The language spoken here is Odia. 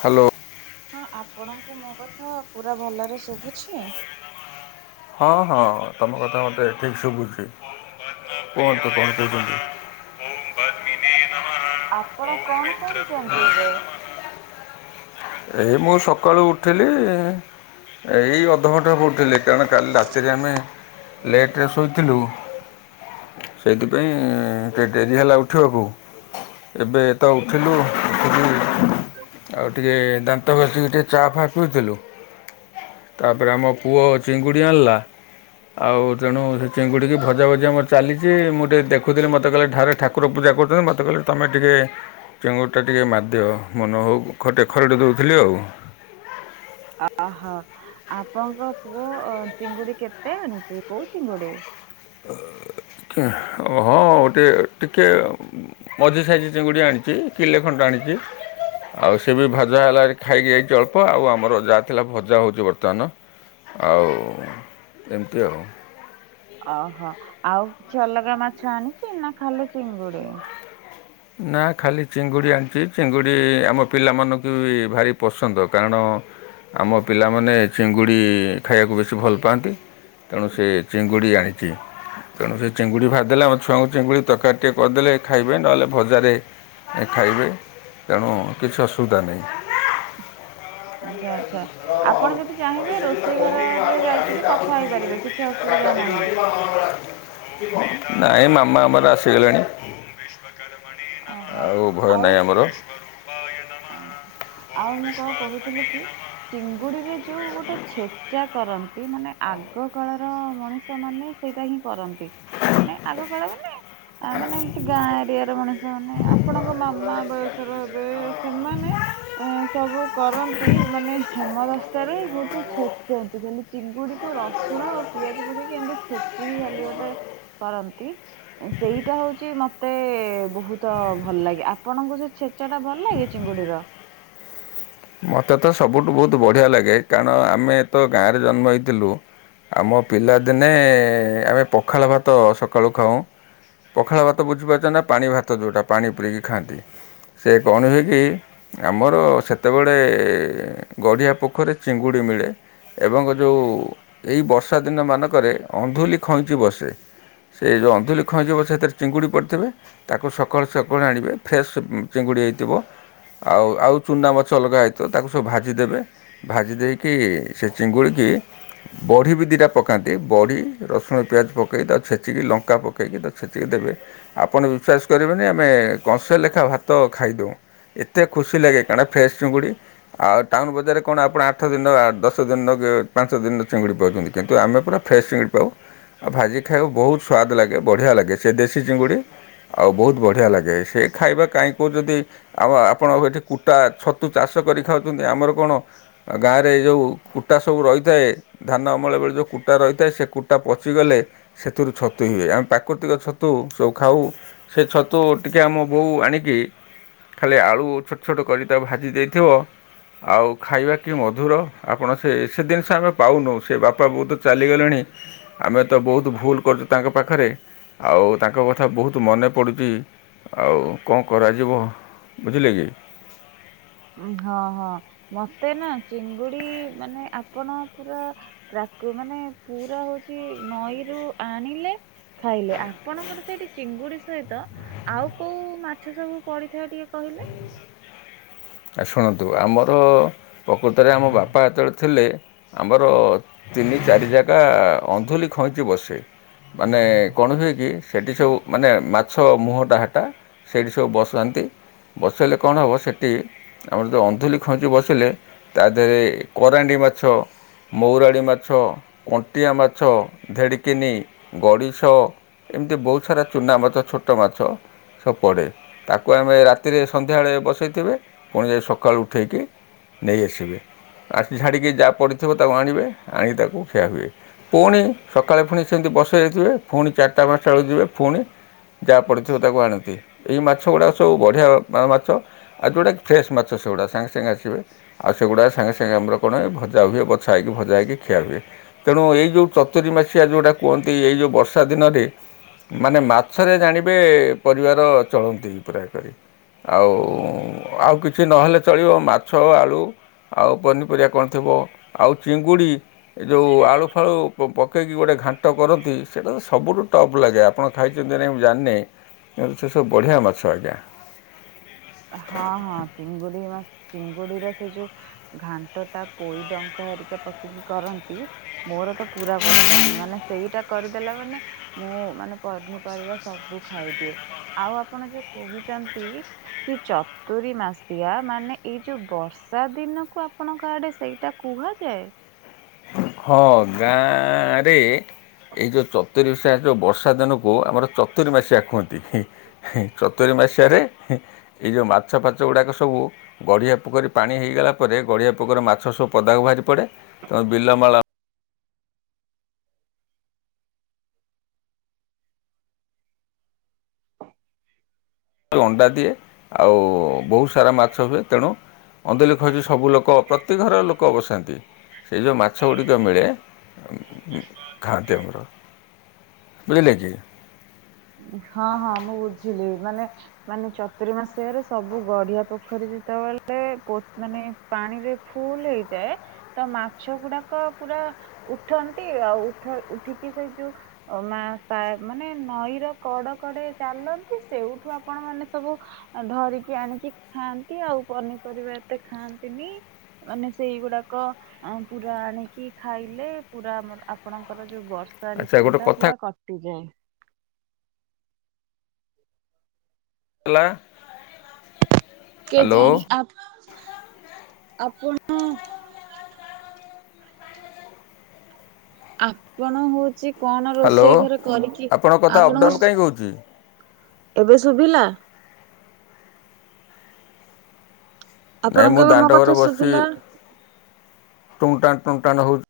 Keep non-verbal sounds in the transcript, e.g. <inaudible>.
ହାଲୋ। ହଁ ଆପଣଙ୍କୁ ମୋ କଥା ପୁରା ଭଲରେ ଶୁଭୁଛି? ହଁ ହଁ ତମ କଥା ମୋତେ ଠିକ୍ ସୁଭୁଚି। କୁହନ୍ତୁ କଣ କହୁଛନ୍ତି? <inaudible> ଆପଣ କଣ କରୁଛନ୍ତି ଏବେ? ଏଇ ମୁଁ ସକାଳୁ ଉଠିଲି ଏଇ ଅଧଘଣ୍ଟେ ହବ ଉଠିଲି କାରଣ କାଲି ରାତିରେ ଆମେ ଲେଟ୍ ରେ ଶୋ ଶୋଇଥିଲୁ ସେଇଥିପାଇଁ ଡେରି ହେଲା ଉଠିବାକୁ। ଏବେ ତ ଉଠିଲୁ ଉଠିକି ଆଉ ଟିକେ ଦାନ୍ତ ଘଷିକି ଟିକେ ଚା ଫା ପିଉଥିଲୁ ତାପରେ ଆମ ପୁଅ ଚିଙ୍ଗୁଡି ଆଣିଲା ଆଉ ତେଣୁ ସେ ଚିଙ୍ଗୁଡ଼ିକି ଭଜା ଭଜି ଆମର ଚାଲିଚି। ମୁଁ ଟିକେ ଦେଖୁଥିଲି ମୋତେ କହିଲେ ଧାରେ ଠାକୁ ଠାକୁର ପୂଜା କରୁଛନ୍ତି ମତେ କହିଲେ ତମେ ଟିକେ ଚେଙ୍ଗୁଡ଼ିଟା ଟିକେ ମାରିଦିଅ ମନ ହଉ ଖଡେ ଖରଡ଼ି ଦୋଉଥିଲି ଆଉ ଆ ଆହା ଆପଣଙ୍କ ପୁଅ ଅ ଚିଙ୍ଗୁଡି କେତେ ଆଣିଚି? କୋଉ ଚିଙ୍ଗୁଡି? କେ ହଁ ଗୋଟେ ଟି ଟିକେ ଆଉ ମଝି ସାଇଜ ଚିଙ୍ଗୁଡ଼ି ଆଣିଚି। କିଲେ ଖଣ୍ଡେ ଆଣିଚି। ଆଉ ସେ ବି ଭଜା ହେଲାଣି ଖାଇକି ଯାଇଚି ଅଳ୍ପ। ଆଉ ଆମର ଯାହା ଥିଲା ଭଜା ହଉଛି ବର୍ତ୍ତମାନ। ଆଉ ଏମିତି ଆଉ। ଓହୋ ଆଉ କିଛି ଅଲଗା ମାଛ ଆଣିଚି ନା ଖାଲି ଚିଙ୍ଗୁଡ଼ି? ନା ଖାଲି ଚିଙ୍ଗୁଡ଼ି ଆଣିଚି। ଚିଙ୍ଗୁଡ଼ି ଆମ ପିଲାମାନଙ୍କୁ ବି ଭାରି ପସନ୍ଦ। କାରଣ? ଆମ ପିଲାମାନେ ଚିଙ୍ଗୁଡ଼ି ଖାଇବାକୁ ବେଶୀ ଭଲ ପାଆନ୍ତି ତେଣୁ ସେ ଚିଙ୍ଗୁଡ଼ି ଆଣିଛି। ତେଣୁ ସେ ଚିଙ୍ଗୁଡ଼ି ଭାଜିଦେଲେ ଆମ ଛୁଆଙ୍କୁ ଚିଙ୍ଗୁଡ଼ି ତରକାରି ଟିକେ କରିଦେଲେ ଖାଇବେ ନହେଲେ ଭଜାରେ ଖାଇବେ ତେଣୁ କିଛି ଅସୁବିଧା ନାହିଁ। ଆଛା ଆଚ୍ଛା ଆପଣ ଯଦି ଚାହିଁବେ ରୋଷେଇ ସେଇ ଘରରେ ଯାଇକି ବି କଥା ହେଇପାରିବେ କିଛି ଅସୁବିଧା ନାହିଁ। ନାଇଁ ମାମା ଆମର ଆସିଗଲେଣି। ଓହୋ ଆଉ ଭୟ ନାହିଁ ଆମର ଆଜ୍ଞା ଆଉ ମୁଁ କଣ କହୁଥିଲି କି ଚିଙ୍ଗୁଡ଼ିରେ ଯୋଉ ଗୋଟେ ଛେଚା କରନ୍ତି ମାନେ ଆଗ କାଳର ମଣିଷ ମାନେ ସେଇଟା ହିଁ କରନ୍ତି। ମାନେ ଆଗକାଳ ମାନେ ଆ ମାନେ ଏମିତି ଗାଁ ଏରିଆର ମଣିଷ ମାନେ ଆପଣଙ୍କ ମାମା ବୟସର ହେବେ ସେମାନେ ଏ ସବୁ କରନ୍ତି ମାନେ ହେମଦସ୍ତାରେ ହୋଉଛି ଛେଚନ୍ତି ଖାଲି ଚିଙ୍ଗୁଡି କୁ ରସୁଣ ଆଉ ପିଆଜ ପକେଇକି ଏମିତି ଛେଚିକି ଖାଲି ଗୋଟେ କରନ୍ତି। ସେଇଟା ହୋଉଛି ମ ମତେ ବହୁତ ଭଲ ଲାଗେ। ଆପଣଙ୍କୁ ସେ ଛେଚାଟା ଭଲ ଲାଗେ ଚିଙ୍ଗୁଡିର? ମୋତେ ତ ସବୁଠୁ ବହୁତ ବଢ଼ିଆ ଲାଗେ କାରଣ ଆମେ ତ ଗାଁରେ ଜନ୍ମ ହେଇଥିଲୁ ଆମ ପିଲାଦିନେ ଆମେ ପଖାଳ ଭାତ ସକାଳୁ ଖାଉ। ପଖାଳ ଭାତ ବୁଝିପାରୁଛ ନା ପାଣି ଭାତ ଯେଉଁଟା ପାଣି ପୁରେଇକି ଖାଆନ୍ତି? ସେ କଣ ହୁଏ କି ଆମର ସେତେବେଳେ ଗଢ଼ିଆ ପୋଖରୀ ଚିଙ୍ଗୁଡ଼ି ମିଳେ ଏବଂ ଯେଉଁ ଏହି ବର୍ଷା ଦିନ ମାନଙ୍କରେ ଅନ୍ଧୁଲି ଖଇଁଚି ବସେ ସେ ଯୋଉଁ ଅନ୍ଧୁଲି ଖଇଁଚି ବସେ ହେତେରେ ଚିଙ୍ଗୁଡ଼ି ପଡ଼ିଥିବେ ତାକୁ ସକାଳୁ ସକାଳୁ ଆଣିବେ ଫ୍ରେଶ୍ ଚିଙ୍ଗୁଡ଼ି ହେଇଥିବ ଆଉ ଆଉ ଚୁନା ମା ଛ ଅଲଗା ହେଇଥିବ। ତାକୁ ସବୁ ଭାଜିଦେବେ ଭାଜି ଦେଇକି ସେ ଚିଙ୍ଗୁଡ଼ିକି ବଢ଼ି ବି ଦିଇଟା ପକାନ୍ତି ବଢ଼ି ରସୁଣ ପିଆଜ ପକାଇ ତାକୁ ଛେଚିକି ଲଙ୍କା ପକେଇକି ତାକୁ ଛେଚିକି ଦେବେ ଆପଣ ବିଶ୍ୱାସ କରିବେନି ଆମେ କଂସେ ଲେଖା ଭାତ ଖାଇଦେଉଁ। ଏତେ ଖୁସି ଲାଗେ କାରଣ ଫ୍ରେସ୍ ଚିଙ୍ଗୁଡ଼ି ଆଉ ଟାଉନ ବଜାରରେ କଣ ଆପଣ ଆଠ ଆଠ ଦିନ ଆ ଦଶ ଦିନକି ପାଞ୍ଚ ଦିନର ଚିଙ୍ଗୁଡ଼ି ପାଉଛନ୍ତି। କିନ୍ତୁ ଆମେ ପୁରା ଫ୍ରେଶ୍ ଚିଙ୍ଗୁଡ଼ି ପାଉ। ଆଉ ଭାଜିକି ଖାଇବାକୁ ବହୁତ ସ୍ବାଦ ଲାଗେ ବଢ଼ିଆ ଲାଗେ ସେ ଦେଶୀ ଚିଙ୍ଗୁଡ଼ି ଆଉ ବହୁତ ବଢ଼ିଆ ଲାଗେ। ସେ ଖାଇବା କାହିଁ କହୁଛନ୍ତି ଆଉ ଆପଣ ଏଠି କୁଟା ଛତୁ ଚାଷ କରି ଖାଉଛନ୍ତି ଆମର କଣ ଗାଁରେ ଯେଉଁ କୁଟା ସବୁ ରହିଥାଏ ଧାନ ଅମଳ ବେଳେ ଯେଉଁ କୁଟା ରହିଥାଏ ସେ କୁଟା ପଚିଗଲେ ସେଥିରୁ ଛତୁ ହୁଏ। ଆମେ ପ୍ରାକୃତିକ ଛତୁ ସବୁ ଖାଉ ସେ ଛତୁ ଟିକେ ଆମ ବୋଉ ଆଣିକି ଖାଲି ଆଳୁ ଛୋଟ ଛୋଟ କରି ତାକୁ ଭାଜି ଦେଇଥିବ ଆଉ ଖାଇବା କି ମଧୁର ଆପଣ ସେ ସେ ଦିନିଷ ଆମେ ପାଉନୁ ସେ ବାପା ବୋଉ ତ ଚାଲିଗଲେଣି। ଆମେ ତ ବହୁତ ଭୁଲ କରୁଛୁ ତାଙ୍କ ପାଖରେ ଆଉ ତାଙ୍କ କଥା ବହୁତ। ତୁ ମନେ ପଡ଼ୁଛି ଆଉ କଣ କରାଯିବ ବୁଝିଲେ କି। ହଁ ହଁ ମତେ ନା ଚିଙ୍ଗୁଡି ମାନେ ଆପଣ ପୁରା। ପ୍ରାକୃ ମାନେ ପୁରା ହଉଛି ନଈରୁ ଆଣିଲେ। ଖାଇଲେ ଆପଣଙ୍କର ସେଇଠି ଚିଙ୍ଗୁଡି ସହିତ। ଆଉ କୋଉ ମାଛ ସବୁ ପଡିଥାଏ ଟିକେ କହିଲେ। ଆ ଶୁଣନ୍ତୁ ଆମର ପ୍ରକୃତରେ ଆମ ବାପା ଯେତେବେଳେ ଥିଲେ। ଆମର ତିନି ଚାରି ଯାଗା ଅନ୍ଧୁଳି ଖଇଁତି ବସେ। ମାନେ କଣ ହୁଏ କି ସେଠି ସବୁ। ମାନେ ମାଛ ମୁହଁଟା ହାଟା ସେଇଠି ସବୁ ବସାନ୍ତି ବସେଇଲେ କଣ ହେବ ସେଟି। ଆମର ଯୋଉ ଅନ୍ଧୁଲି ଖଇଁତି ବସିଲେ ତା ଦେହରେ କରାଣ୍ଡି ମାଛ। ମଉରାଳି ମାଛ କଣ୍ଟିଆ ମାଛ ଧେଡ଼ିକିନି ଗଡ଼ିଶ। ଏମିତି ବହୁତ ସାରା ଚୁନା ମାଛ ଛୋଟ ମାଛ। ସବୁ ପଡ଼େ ତାକୁ ଆମେ ରାତିରେ ସନ୍ଧ୍ୟାବେଳେ ବସେଇଥିବେ। ପୁଣି ଯାଇ ସକାଳୁ ଉଠେଇକି ନେଇ ଆସିବେ। ଆଉ ସେ ଝିଡ଼ିକି ଯାହା ପଡ଼ିଥିବ ତାକୁ ଆଣିବେ ଆଣି ତାକୁ ଖିଆ ହୁଏ। ପୁଣି ସକାଳେ ଫୁଣି ସେମିତି ବସେଇ ଦେଇ ଥିବେ ଫୁଣି ଚାରିଟା ପାଞ୍ଚଟା ବେଳକୁ ଯିବେ ଫୁଣି। ଯାହା ପଡ଼ିଥିବ ତାକୁ ଆଣନ୍ତି ଏଇ ମାଛ ଗୁଡ଼ାକ ସବୁ ବଢ଼ିଆ ଆ ମାଛ ଆଉ ଯୋଉଗୁଡା କି। ଫ୍ରେସ୍ ମାଛ ସେଗୁଡ଼ା ସାଙ୍ଗେ ସାଙ୍ଗେ ଆସିବେ। ଆଉ ସେଗୁଡ଼ା ସାଙ୍ଗେ ସାଙ୍ଗେ ଆମର କଣ ଭଜା ହୁଏ ବଛା ହେଇକି ଭଜା ହେଇକି ଖିଆ ହୁଏ। ତେଣୁ ଏଇ ଯୋଉ ଚତୁୁରୀ ମାସିଆ ଯୋଉଟା କୁହନ୍ତି ଏଇ ଯେଉଁ ବର୍ଷା ଦିନରେ। ମାନେ ମାଛରେ ଜାଣିବେ ପରିବାର ଚଳନ୍ତି ପୁରା ଏ କରି। ଆଉ ଆଉ କିଛି ନହେଲେ ଚଳିବ ମାଛ ଆଳୁ। ଆଉ ପନିପରିବା କଣ ଥିବ ଆଉ ଚିଙ୍ଗୁଡ଼ି। ଏ ଯୋଉ ଆଳୁ ଫାଳୁ ପକେଇକି ଗୋଟଏ ଘାଣ୍ଟ କରନ୍ତି। ସେଇଟା ତ ସବୁଠୁ ଟପ୍ ଲାଗେ ଆପଣ ଖାଇଛନ୍ତି ନା ନାହିଁ ମୁଁ ଜାଣିନି କିନ୍ତୁ ସେ ସବୁ ବଢ଼ିଆ ମାଛ ଆଜ୍ଞା। ହଁ ହଁ ଚିଙ୍ଗୁଡି ମା ଚିଙ୍ଗୁଡିର ସେ ଯୋଉ। ଘାଣ୍ଟ ଟା ପୋଇ ଡଙ୍କ ଘରିକା ପକେଇକି କରନ୍ତି। ମୋର ତ ପୁରା ପସନ୍ଦ ମାନେ ସେଇଟା କରିଦେଲା ମାନେ। ମୁଁ ମାନେ ପନିପରିବା ସବୁ ଖାଇଦିଏ ଆଉ ଆପଣ ଯୋଉ କହୁଛନ୍ତି। କି ଚତୁୁରୀ ମାସିଆ ମାନେ ଏଇ ଯୋଉ ବର୍ଷା ଦିନକୁ ଆପଣଙ୍କ ଆଡେ ସେଇଟା। କୁହାଯାଏ। ହଁ ଗାଁରେ ଏ ଯୋଉ ଚ ଚତୁରି ସା ଯୋଉ ବର୍ଷା ଦିନକୁ ଆମର ଚତୁରି ମାସିଆ କୁହନ୍ତି ହିଁ। ହିଁ ଚତୁୁରୀ ମାସିଆ ରେ ହିଁ ଏଇ ଯୋଉ ମାଛ ଫାଛ ଗୁଡ଼ାକ ସବୁ। ଗଢ଼ିଆ ପୋଖରୀ ପାଣି ହେଇଗଲା ପରେ ଗଢ଼ିଆ ପୋଖରୀ ମାଛ ସବୁ ପଦାକୁ ବାହାରି ପଡ଼େ ତ ବିଲ ମାଳ। ଅଣ୍ଡା ଦିଏ ଆଉ ବହୁତ ସାରା ମାଛ ହୁଏ ତେଣୁ। ଅନ୍ଧଲି ଖଇଁଜି ସବୁ ଲୋକ ପ୍ରତି ଘର ଲୋକ ବସାନ୍ତି। ସେଇ ଯୋଉ ମାଛ ଗୁଡ଼ିକ ମିଳେ। ବା ଖାଆନ୍ତି ମାନେ ଆମର <inaudible> ବୁଝିଲେ କି। ହଁ ହଁ ମୁଁ ବୁଝିଲି ମାନେ। ମାନେ ଚତୁୁରୀ ମାସିଆ ରେ ସବୁ ଗଡିଆ ପୋଖରୀ ଯେତେ ବେଳେ ପୋ ମାନେ। ପାଣି ରେ ଫୁଲ ହେଇଯାଏ। ତ ମାଛ ଗୁଡାକ ପୁରା ଉଠନ୍ତି ଆଉ ଉଠ ଉଠିକି ସେଇ ଯୋଉ। ଓ ମା ପା ମାନେ ନଈର। କଡ କଡେ ଚାଲନ୍ତି ସେଇଠୁ ଆପଣ ମାନେ ସବୁ। ଅଁ ଧରିକି ଆଣିକି ଖାଆନ୍ତି ଆଉ ପନିପରିବା ଏତେ ଖାଆନ୍ତିନି। ମାନେ ସେଇ ଗୁଡାକ। ଅ ପୁରା ଆଣିକି ଖାଇଲେ ପୁରା ଆମର ଆପଣଙ୍କର ଯୋଉ ବ ତ ଆଚ୍ଛା ଋତୁ ଗୋଟେ ଟା କଥା ପୁରା କଟିଯାଏ। ହେଲା। କେଜାଣି ହ୍ୟାଲୋ ଆପଣ ଆପଣ ହ ଛି କଣ ହ୍ୟାଲୋ ରୋଷେଇ ଘରେ କରିକି ଆପଣଙ୍କ କଥା ଅପ୍ ଡାଉନ୍ କାହିଁକି ଆପଣଙ୍କ ହେଉଛି ଏବେ ଶୁଭିଲା। ନାଇଁ ମୁଁ ଆପଣଙ୍କୁ ଏବେ ମୋ ଦାଣ୍ଡ ଘରେ କଥା ବସି ଶୁଭିଲା? ଟୁଙ୍ଗ ଟାଣ ଟୁଙ୍ଗ ଟାଣ ହଉଛି।